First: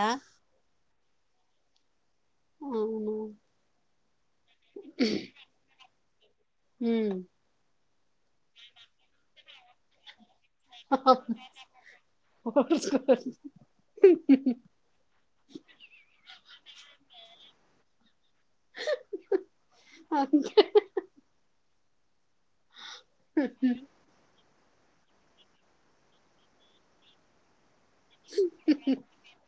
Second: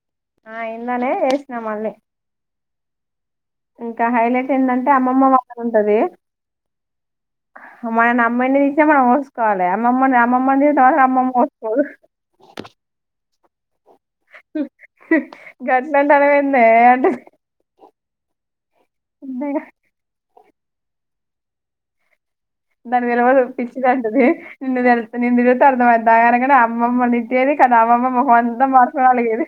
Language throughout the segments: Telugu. ఆ ఆ ఇందానే వేసినా మళ్ళీ అవున ఇంకా హైలైట్ ఏంటంటే అమ్మమ్మ వాళ్ళది ఉంటది హ్మ్ [unintelligible] అమ్మమ్మ ది త అమ్మమ్మ ఒస్కోదు గట్లంటన్నవ్ ఏందే అంతేగా అక దాని తెల్వదు పిచ్చిదంటది నిన్ను ఎళ్తే నిన్ను జూస్తే అర్థమయిద్ది అల అనగానే అమ్మమ్మ దిట్టేది కాని అమ్మమ్మ మోహం అంతా మాత్రం ఆలగేది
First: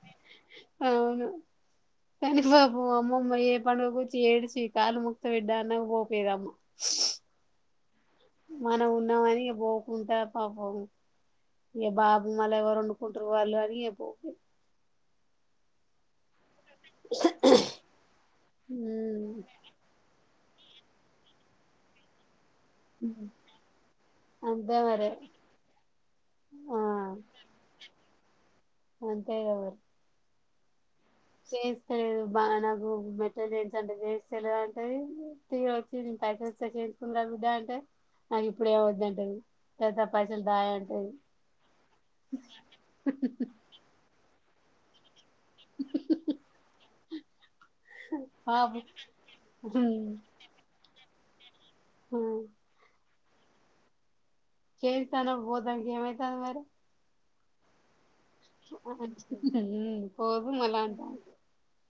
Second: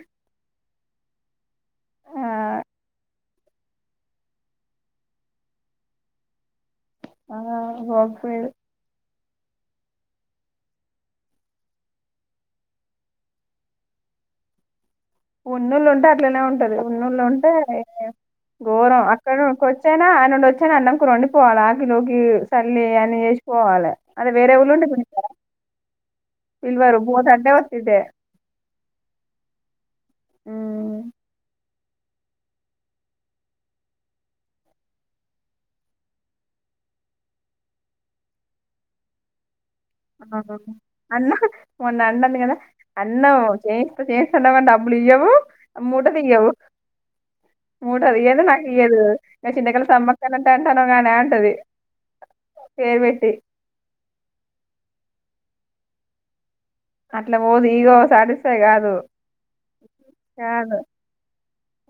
అవును ఆ కానీ పాపం అమ్మమ్మ ఏ పండుగ కూర్చి ఏడ్చి కాళ్ళు మొక్కుత బిడ్డ ఒపెరమ్మ అనావనుకో మనం ఉన్నా అని పోకుంటా పాపం ఏ బాబు మళ్ళ ఎవరు వండుకుంటారు వాళ్ళు అని ఎపోపె ఉన్నాళ్ళు ఉంటే అట్లాగే ఉంట్ ఉంటది ఉన్నోళ్ళు ఉంటే ఘోరం అక్క హ్మ్ కొచ్చ అయిన అన్డొచ్చ్ సరే అన్నం కూర వండి పోవల గినూగీ సర్లే అని ఎస్పోవాలి అదే వేరే వోళ్ళు అంతే ఉంటే మరి చూడనిస్తార ఆ పిల్వరు బోతు అంటే వచ్చిద్దే అంతే కద మ్మ్మ్ చేస్తలేదు బాన గోగ్ మెట్టెల్ జేయించు అంటే చేయించ లేదు అంటది తీర వచ్చి దీని పైస ద చేయించుకుందం బిడ్డ అంటే నాకు ఇప్పుడే ఏం వద్దు అంటది అన్న మొన్న అంటది కదా అన్నో చేస్త చేయించుకో చెయి తిన్నగ డబ్బులు ఇయ్యవు మూట తీయ్యవు మూట దియదు నాకు పాపం ఇయదు న చింతకల సమ్మక్కాలంట అంటానవ్ గానీ అంటది కేే బేట్టి కేస్తానవ్ బోతనికి ఏమైతది మరి అట్ల బోదీ ఇగో సాలు మ్ పోవు మలా అంటా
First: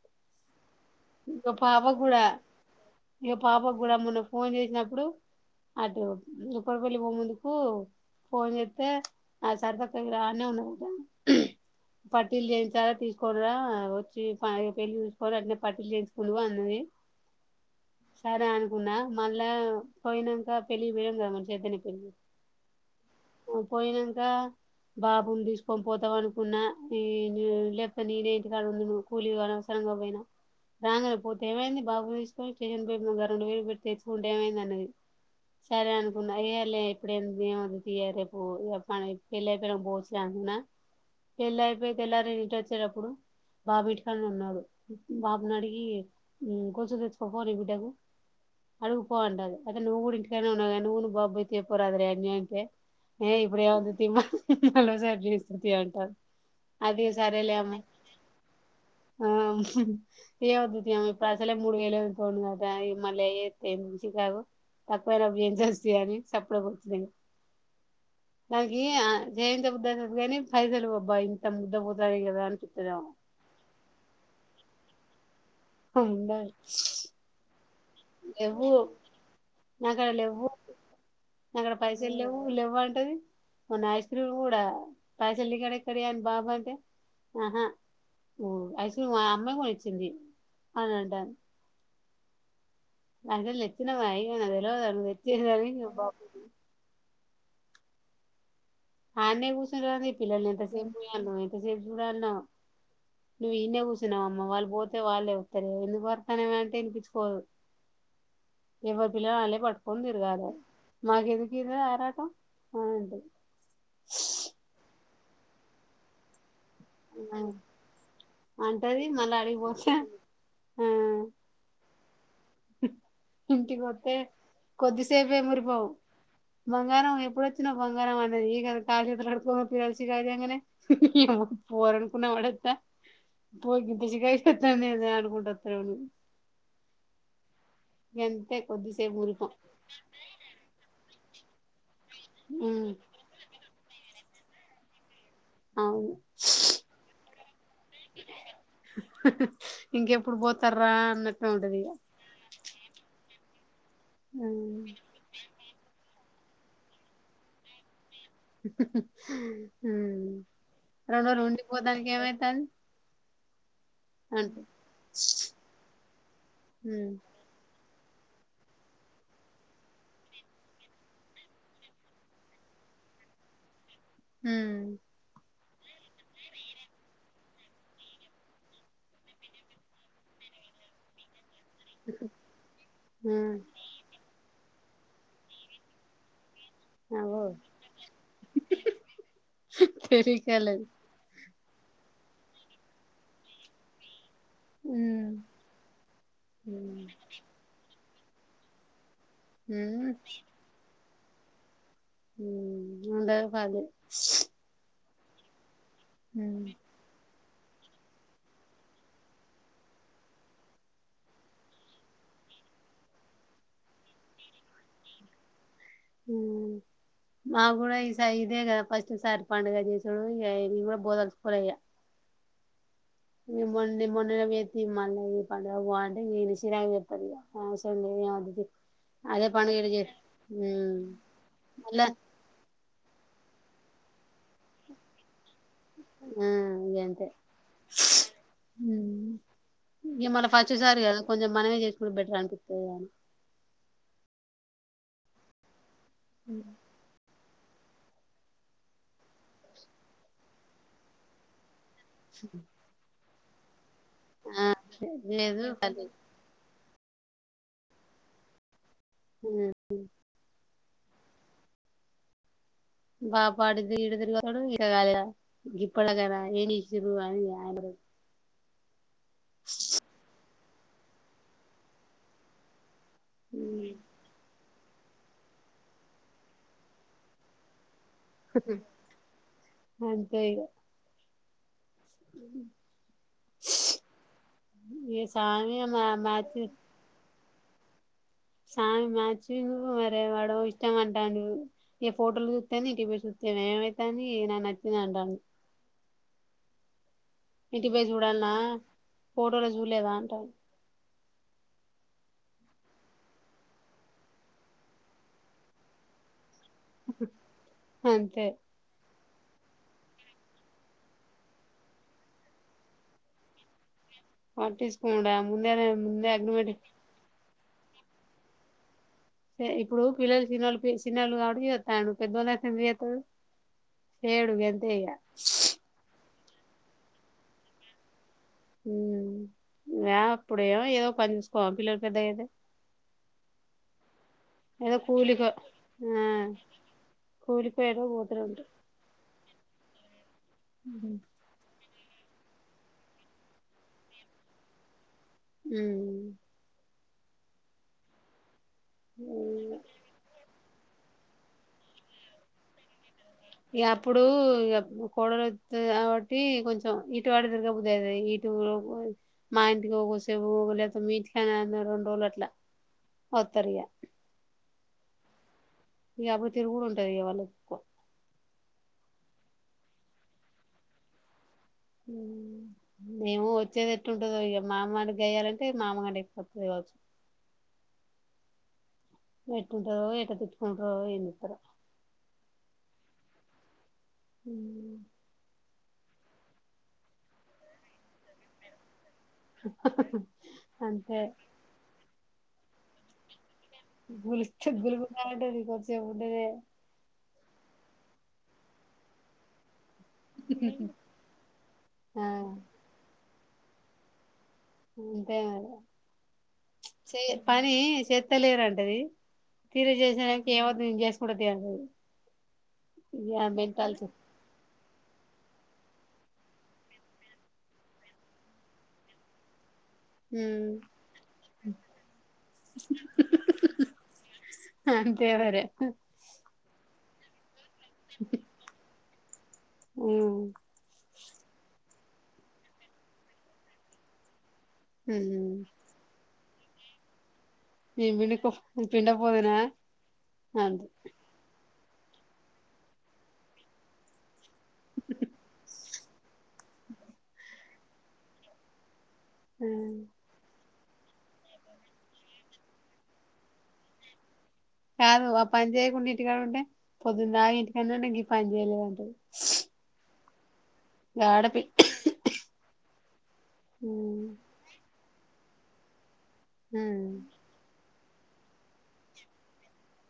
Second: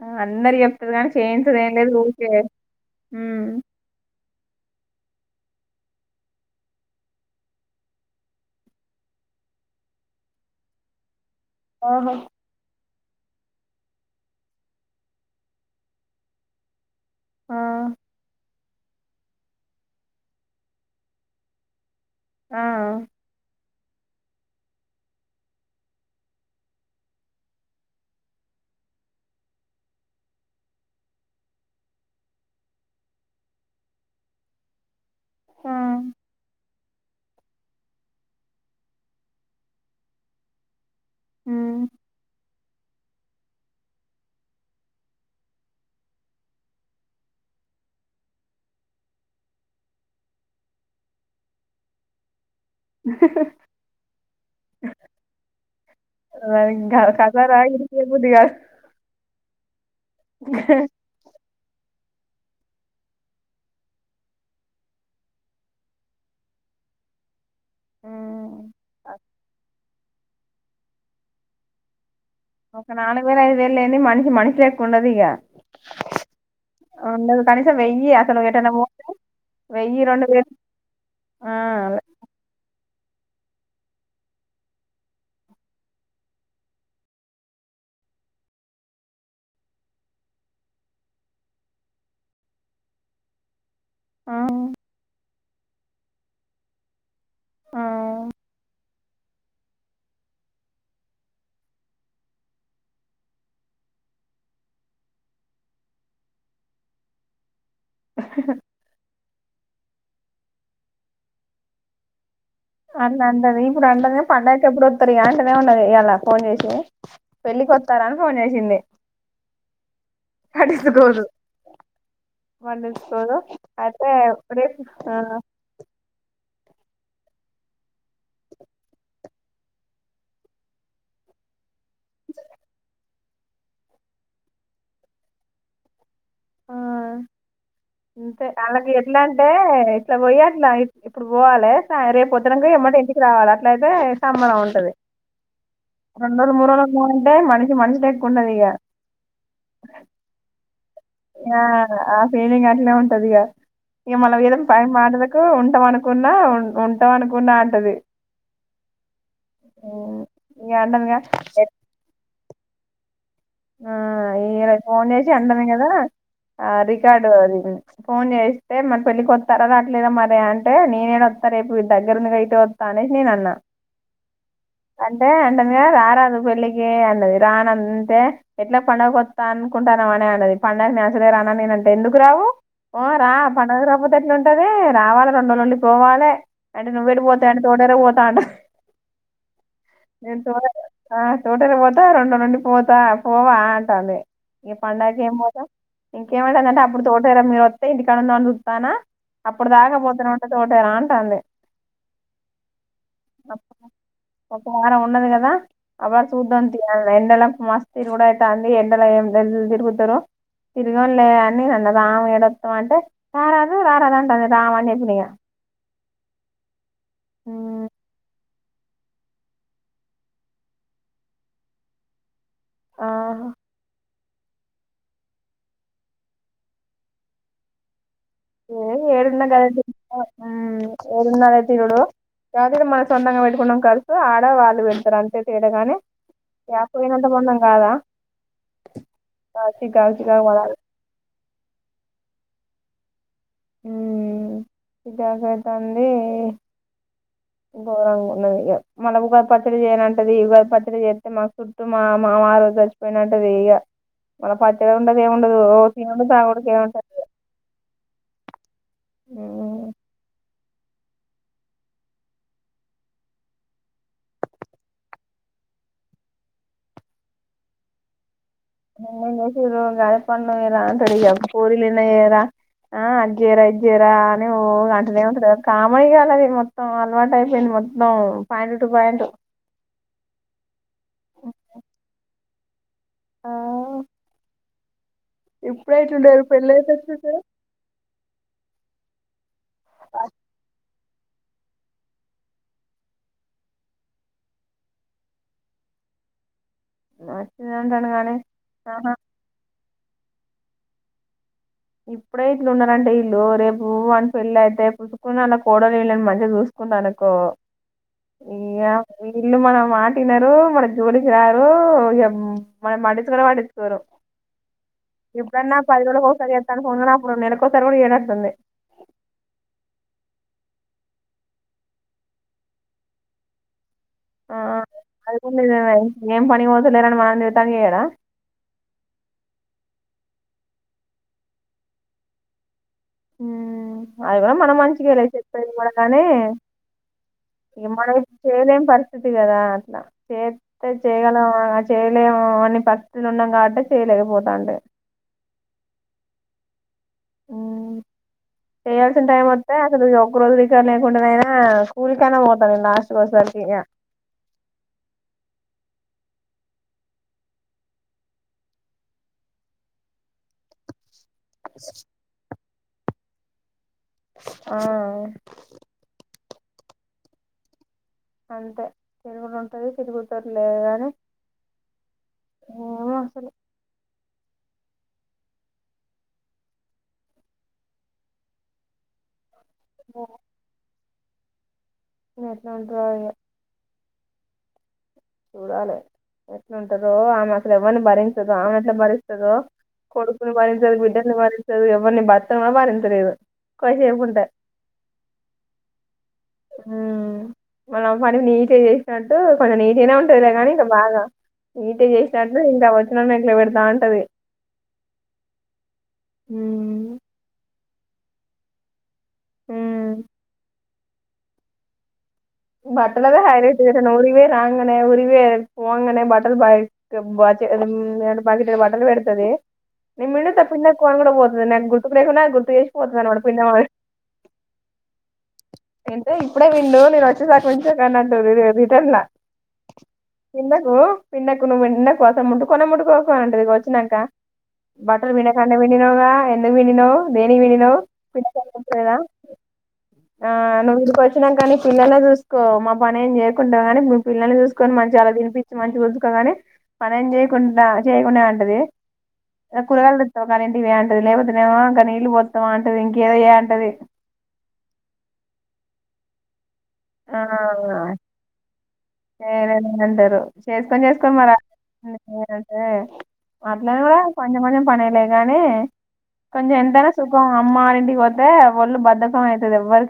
ఆ అన్నర్యెప్ ఇంక పాప కూడా ఇంక పాప కూడా మొన్న ఫోన్ చేసినప్పుడు అటు ఉపరవల్లి ఓ మునుపు ఫోన్ జేత్తే అ సరసక్క దగ్గర ఆడ్నే ఉన్న గద ఆహా పట్టీలు చేయించాలి తీసుకోన్రా వచ్చి ప ఇగ పెళ్లి జూసుకోవాలి పట్టీలు చేయిచుకున్నవ అన్నది ఆ సరే అను ఉన మళ్ళా పోయినక పెళ్లి పోయం కదా మ చైతన్య పెళ్లి ఆ పోయినంక బాబుని దీసుకొని పోతాం అనుకున్నా ఈ లేప్తే నే నే ఇంటి కాడ ఉందును కూలీ పోనవసరం ఇదిగో బోయిన రాంగనే పోతే ఏమైంది బాబు తీసుకొని స్టేషన్ పోయి ఇంగ రెండు వేలు పెట్టి తెచ్చుకుంటే ఏమైంది అన్నది సరే ఆ. అనుకున్నాయే లే ఇప్పుడు ఎం తీయదు తీయె రేప్ మన ఎత్తుకెళ్ళి ఎకరం బోస్ యందెన పెళ్ళి అయిపోయి తెల్లారి ఇటు వచ్చేటప్పుడు బాబు ఇంటికన్నే ఉన్నాడు బాబ్ న్నడిగి కొసు తెచ్చకో పో నీ బిడ్డకు అడుగు పో అంటాది అయితే నువ్వు ఇంటికాడ్నే ఉన్నవ్ గ నువ్వు నీ బాబు పో తే పోరాదిరే అని అంటే ఏ ఇప్పుడు ఏమవుతది తీమ మళ్ళ ఒసారి జేస్త్రు తీమంటే సరిగ్గా కద రాయ్ బుద్ది చెబుద్ది గాదు ఆ ఏ వద్దు తెవద్దు ప్రసలే మూడు మీలో ఎవరు ఫోన్ గ రాయే మళ్ళ ఏత్తే సిగవో తక్కువయినప్పుడు ఏం చేస్తాయ అని చెప్పలేక వచ్చంది అని ఉమ్. నాకి జేయించ బుద్ది అయితది గాని ఫైసలు భయంతో ముద్ద కూత దిగదు ఒక నాలుగు వేల ఐదు వేలు లేనింది మనిషి మనిషి లేక్క ఉండది ఇగ హ ఉండాలి ఉండదు కనీసం వెయ్యి అసలు నువ్యు ఎటన్న బోతే వెయ్యి రెండు వేలు ఆ అక్కడ పైసల్ లేవ్వు లేవ్వు అంటది మన్నా యస్తీ కూడా పైసల్లి కడ ఇక్కడి అని బాబా అంటే ఆహా ఓ అసలు మా అమ్మాయి కూడా ఇచ్చింది అని అంటాను ఆ [unintelligible] ఆ ఆన్నే కూచుంటరండి పిల్లలు ఇంతసేపు చూడల్నా నువ్వు ఇన్నే కూర్చున్నావ అమ్మా వాళ్ళు పోతే వాళ్ళే వత్తరు ఎందుకు వర్తానే అంటే వినిపించుకోదు ఎవ్వరి పిల్ల వాళ్ళే పట్టుకొని తిరగలె మాకు ఎదికు ఇద ఆరాటం అంట అంటది ఇప్పుడు అంటనే పడాక ఎప్పుడు వస్తారు అంటనే ఉన్నది ఇయాలా ఫోన్ చేసి ఆ పెళ్ళికి వత్తారా అని ఫోన్ చేసింది అంటది మళ్ళీ అడిగిపోతే ఆ పట్టించుకోదు పట్టించుకోదు ఇంటి అయితే కొత్తే రేపు ఆ కొద్దిసేపే మురిపోవు బంగారం ఎప్పుడు వచ్చిన బంగారం అన్నది క కాళ్ళు చేతలు కడుకో పిల్సి వచ్చి రాంగానే ఫోరన్కున్నా వాడత పోగిందిసి కాయ చెతానే అది అనుకుంట వత్తది ఆ అంతే అలాగే కొద్దిసేపు ఎట్లా అంటే మురిపం ఇట్లా పోయట్లా ఇప్పుడు పోవాలి త రేపోత్తడానికి మ్మ్ ఎమ్మట ఇంటికి రావాలి అట్లయితే సంబరం ఉంటది అవును రెండు రోజులు మూడు రోజులు అంటే మనిషి మనిషి ఎక్కువ ఉంటది ఇక ఇంకెప్పుడు పోతారు ఆ ఆ ఫీలింగ్ అట్నే ఉంటదిగా ఇ మన విధం పై మాటకు ఉంటాం అనుకున్నా ఉంటాం అనుకున్నా అంటది ఉం, ఇక అంటాం ఇక రెండో రోజు పోతానికి ఏమైతాంది ఆ ఈ అంటూ ర ఫోన్ చేసి అంటను కదా ఆ మ్మ్ రికార్డు అది ఫోన్ చేస్తే మరి పెళ్ళలికి వస్తారుదా అట్లేద మరే అంటే నేనేడ వస్తా రేపు దగ్గర అయితే వత్త అని అని నేను అన్న ఉమ్ ఏంటంగా రారదు పెళ్ళికి అన్నది రానంటే ఎట్లా పండుగ వత్త అనుకుంటావని అని అన్నది పండక్కి నేను అసలే రాను నేనంటే ఎందుకు రావు ఓ రా మ్మ్ పండకి రాపోతే ఎట్లున్ ఉంటదే రావాలి రెండు రోజులు ఉండి పోవాలే అంటే నువ్వెడి అగో పోతావు అంటే తోటలోకి పోతా అంటది నేను తోట తెలివికలేదు ఆ తోటని పోతా రెండు నుండి పోతా పోవా అంటాంది ఈ పండుగ మ్మ్ ఏం పోతాం ఇంకేమంటదంటే అప్పుడు తోట మీరు వస్తే ఇంటికాడ వాని చుస్తానా అప్పుడు మ్మ్ దాకపోతేనే ఉంటే తోటనా అంటాంది ఉ అంట పాది దా ఆ పాప చూడ్డానికి ఎండలకు మస్ తిరుగుడాయతా అంది ఎండల ఎల్ తిరుగుతరో తిరిగంలే అని అన్న రాము ఎడత్తం అంటే రారదు రారాదంటది రాము అని చెప్పిన ఇగ ఉ మా కూడ ఈసారి ఇదే కద ఫస్ట్ సార్ పాండుగ కూడా బ పోదల్చుకోలేదు ఇగ ఆ ప వేత్ మళ్ళీ ఈ పండుగ పో అంటే ఇడిసిరా అని చెప్ప ఇగ అవసరం లేదు వద్దు తీ ఏ ఏడున్న అదే పండుగ గది ఈడ చేస్ ఏడున్నా ఉమ్ ఏడున్న వచ్చి చూడు మళ్ళ రాకుంటే మను సొంతంగా పెట్టుకున్నాం కర్చూ ఆడ వాళ్ళు పెళ్తారు అంతే తే దంగానే చేకపోయినంత పొందం కాదా ఉ ఆ, చికాకు ఇ చికాకు మళ్ళ పడాలి పచ్చసారి కదా కొంచెం మనమే చేసుకుంట బెటర్ అనిపి రియం ఉ [unintelligible] అయితంది ఉ ఘోరంగా ఉన్నది ఇగ మన ఉగాది పచ్చడి చేయనంటది ఈ ఉగాది పచ్చడి చేస్తే మాకు చు మామ మామారు చచ్చిపోయినంటది ఇగ మళ్ళ పచ్చగా ఉండదు ఏం ఉండదు లేదు ఓ తినుడు తాగుడు కేమ ఉమ్. హ [unintelligible] [unintelligible] ఆ అది చేర ఇది చెర అని ఏంటంది కామనీ కాాలది మొత్తం అలవాటు అయిపోయింది మొత్తం పాయింట్ టు పాయింట్ అంతే ఇగ ఆ ఇగ సామి ఇప్పుడే మా యిట్లుంటే రేపు మ్యాచ్ పెళ్లి అయ్యాక ఎట్లుంటారు సా మ్యాచింగు వర వాడ ఇష్టమ ఏ ఫోటోలు చూస్తేని ఇంటికి చూస్తే ఏమైతని నా నచ్చింది అంటాను మంచిగనే ఇంటికి పై ఉంటడు గానీ చూడాల్న్న ఆహా ఫటోలో చూలేదా అంటాడు ఇప్పుడే ఇట్లు ఉన్నారంటే ఇల్లుు రేపు వని పెళ్ళి అయితే పుసుకుని అలా కోడలు వీళ్ళని మంచిగా చూస్త కున్నానుకో అంతే ఇయ ఇల్లు మనం మాటినరు మన జోలికి రారు ఇ మనం మటించుకు పట్టించుకోరు పటిచు ఇప్పుడన్నా పదివేలకుకి ఒకసారి చేస్తాను ఫందున్నా అప్పుడు నెలకోసరి కూడ ఏనడుస్తుంది ఇప్పుడు పిల్లలు సినిలులు ఆవిడ చేస్తా పెద్దవాళ్ళ సిని చేతారు ఆ [unintelligible] అది కూడా నిజమే ఏం పని పోదులేరని మనం తతానికి చెయ్యాడా అప్పుడేమో ఏదో కొంచెం కోం పిల్లలు పెద్ద ఏద అవి కూడా మనం మంచిగా వెలా కూలికో చెప్పేది కూడాగానీ ఆ కూలికో ఇ ఏటో మన పోతనే ఉంటరు చేయలేని పరిస్థితి కదా అట్లా చేస్త చేయగల చేయలే అని పస్లు ఉన్నాం కాబట్టి చేయలేకపోతాండి ఉ ఉ చేయయాల్సిన టైమ్ మంతే చలు వగ్రోజ టయినా స్కూలికనే పోతాంలా అప్పుడు కూడు కాబట్టి కొంచెం ఇటువాడి దిరగ బుద్ది అ ఇటు మా ఇంటికి ఒకసేపు ట్ రెండలట్లా ఒతరయా ఆ యాభై తరు కూడా ఉంటది వాళ అంతే తిరుగులో ఉంటుంది తిరుగుతూరు లేదు కానీ మేము వచ్చేది ఎట్టు ఇ మామ నే గయాలంటే మామగంటే ఎక్కువ అత్తది కావచ్చు వెట్టుంటదో ఎట్ట తిట్టుకుంటరో ఏం చెత్తరో ఇగ ఎట్లుంట్రో ఇగ ఊ చూడాలి ఎట్ల ఉంటరో ఆమె అసలు ఎవరిని భరించదు ఆమె ఎట్లా భరిస్త కొడుకుని బరించది అంతే బిడ్డని బరించది ఎవరిని భర్తను కూడా భరించలేదు కొద్దిసేపు గ [unintelligible] [inaudible] ఉంటే గులింటది కొచ ఉంటద మనం పని నీట్టిగ చేసినట్టు కొంచెం నీ మంచిగానే ఉంటదిలే కాని ఇక బాగా నీట్టిగ ఆ చేసినట్టు ఇంకా వచ్చిన న నెట్లే పెడతా ఉంటది అంతే మరి ఉమ్ చె పని శేత్తలేరంటది తిరి చేసానికి ఏమద్దు నేను చేసుకుంట తీ అంటది బట్టలదె ఇగ హైలెట్టు మెంటాలిటీ ఏటన్న ఉరికి పోయి రా ఈమెనే ఉరికివోయే పొంగనే బట్టలు బాయ్ బచ బకిటెడు బట్టలు పెడతదే నే పిండుత ఉమ్ పిండక్కు అని కూడా పోతదే నాకు గుర్తుకు లేకున్న అది గుర్తు చేసి పోతది అన మాట పిండమని [inaudible] అంతేవర [inaudible] [unintelligible] ఇప్పుడే విండు నేను వ కొంచెం కన్నాంట ఇద రిటర్న్ల ఉమ్ పిండకు పిండకు నువ్వు నా కోసం ముట్టుకోనే ముట్కోకు అంటది ఒచినంకా బట్టలు ఉమ్ విండకంటే విండినవ్ కదా వినినవ్ దేనికి విండినవ్ నేను పిండుకో పిండపోదునా ఆ అంది నువ్వు ఇడికి వచ్చినాక పిల్లల చూస్ సుకో మా పని ఏం చేయకుంట గానీ మీ పిల్లల్ని చూసుకొని మంచిగా అలా తినిపించి మంచిగుంచుకోగని పనేం చేయకుండా చేయకుండ ఉంటది అ కురగయలు దెత్తవ ఇవే అంటది లేకపోతేనేమో ఇంక నీళ్ళు వోత్తవా అంటది ఇంకేదో చేయి అంటది కాదు ఆ పని చేయకుండ ఇంటికాడ ఉంటే ఆ పొద్దుందాకా ఇంటికన్నె ఉంట గీ పని చేయలేదంటది చేయలేదని అంటారు చేసుకొని చేసుకొని మరి మాట్లా కూడా ఉమ్ కొంచెం కొంచెం పనిలేదు కానీ కొంచెం ఉమ్ ఎంతైనా సుఖం అమ్మ వాళ్ళ ఇంటికి పోతే ఒళ్ళు బధకం అయితది ఎవ్వరికి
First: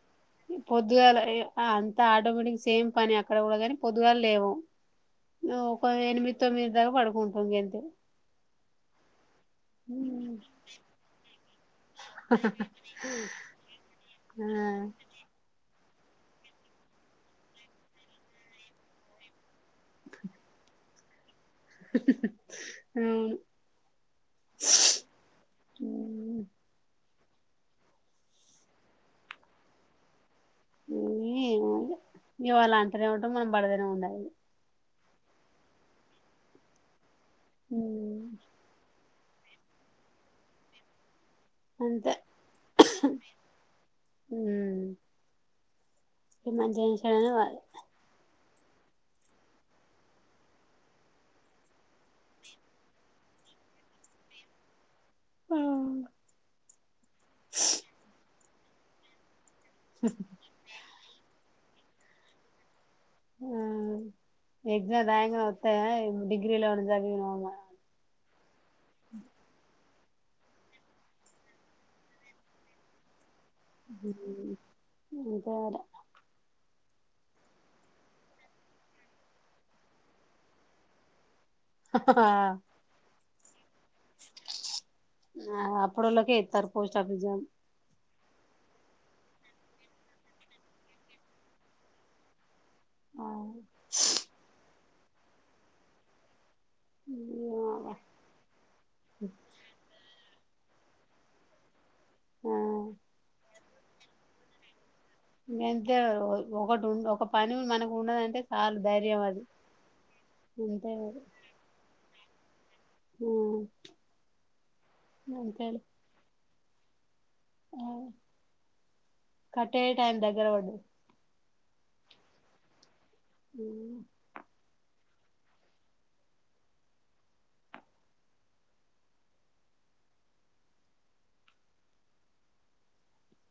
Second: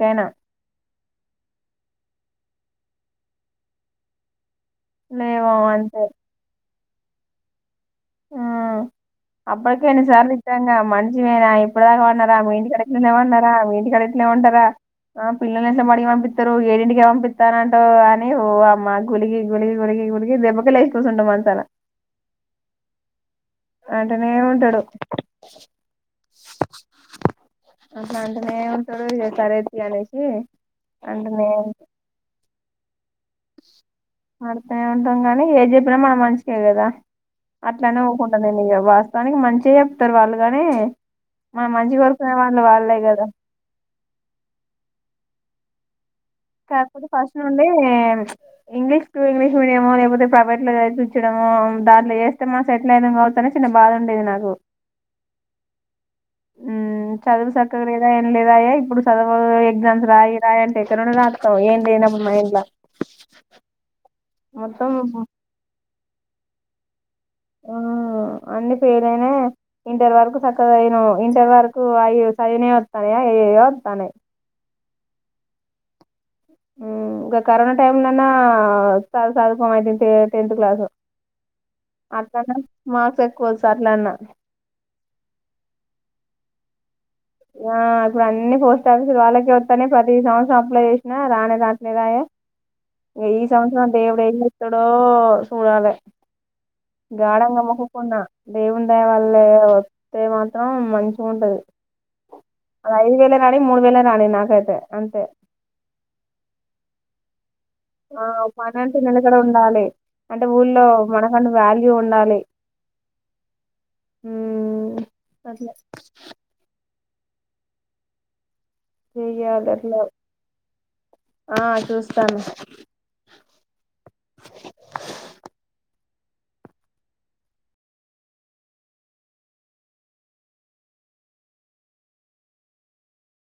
పొద్దుగాల రే అంతా ఆటోమేటిక్ సేమ్ పని అక్కడ కూడా కని పొద్దుగాల లేవం లేవం నువ్వు ఒక అంతే ఎనిమిది తొమ్మిదిటి దాకా పడుకుంటాం గంతే అప్పకే ఎన్ని సార్లు ఇచ్చాంగా మంచిమేనా ఇప్పుడు దాకా వన్నారా మీ ఇంటికాడ గిట్లనే వన్నారా మీ ఇంటి కాడకిట్ల వన్నారా హా ఆ పిల్ల నే మడిగి ప ఏడింటికి పంపిస్తాను అంటో అని ఓ అమ్మా గులి గులి గుగు దెబ్బ మాసా అవును అంటనే ఉంటడు ఏమో అట్ల అంటనేే ఉంటాడు సరే తీ అనేసి అంటనేే అంటేనే ఉంటం మనం బడదనే ఉండాలి ఆడుతనే ఉంటాం కాని ఏ చెప్పినా మన మంచికే కదా అట్లానె ఊకుంట ఇగ వా దానికి మంచిగ చెప్తరు వాళ్ళు గనీ మనం మంచి అంతే కోరుకునే వాళ్లే కదా ఉమ్ మంచిగా కాకపోతె చేశాడని ఫస్ట్ వాళ్ళు నుండీ ఇంగ్లీష్ టు ఇంగ్లీష్ మీడిమో లేకపోతే ప్రైవేట్ లో చెరిపిచ్చటమో దాంట్లో ఏస్తే మనం సెటిల్ అయి బాదుండేది నాకు మ్మ్ ఉమ్ చదువు సక్కగా లేదాయే ఏం లేదాయే ఇప్పుడు చదువు ఎగ్జామ్స్ రాయి రాయీ అంటే ఏమని రాత్తవ్ ఏం లేనప్పుడు మైండ్ ల ఎగజా దాంగా వస్తా డిగ్రీలా ఉ జా ఆ అన్ని ఫేయిల్ అయినా ఇంటర్ వరకు సక్కగా అయిను ఇంటర్ వరకు అవి సరినే వస్తాన్నాయ ఏయోద్ తనేే అకార ఇంకా కరోనా టైమ్న్నా సాధకం అవుంది టెన్త్ క్లాసు అత నా మాస ఎక్వ ఆ అప్పుడోలకే తారు పోస్ ఆఫిస్ జం ఆ ఇప్పుడు అన్ని పోస్ట్ ఆఫీసులు వాళ్ళకే వస్తానే ప్రతి సంవత్సరం అప్లై చేసినా రానే దాట్లే రాయ ఆ ఈ సంవత్సరం అంటే ఎవడతడో సూడాల గాఢంగా మొక్కుకున్న దేవుండయ వాళ్ళ వస్తే మాత్రం మంచి ఉంటది ఐదు వేల రానిి మూడు వే రాని నాకతే ఇ ఎంత ఒకటిం ఒక ప పప్పు ఆ పనంట నిలకడ ఉండాలి అంటే ఊళ్ళో అంతే మరి మనకన్న వాల్యూ ఉండాలి ఆ మ్మ్ చెయ్యాలి కట్టే అట్లా టైం దగ్గర వాడు ఆ చూస్తాను అ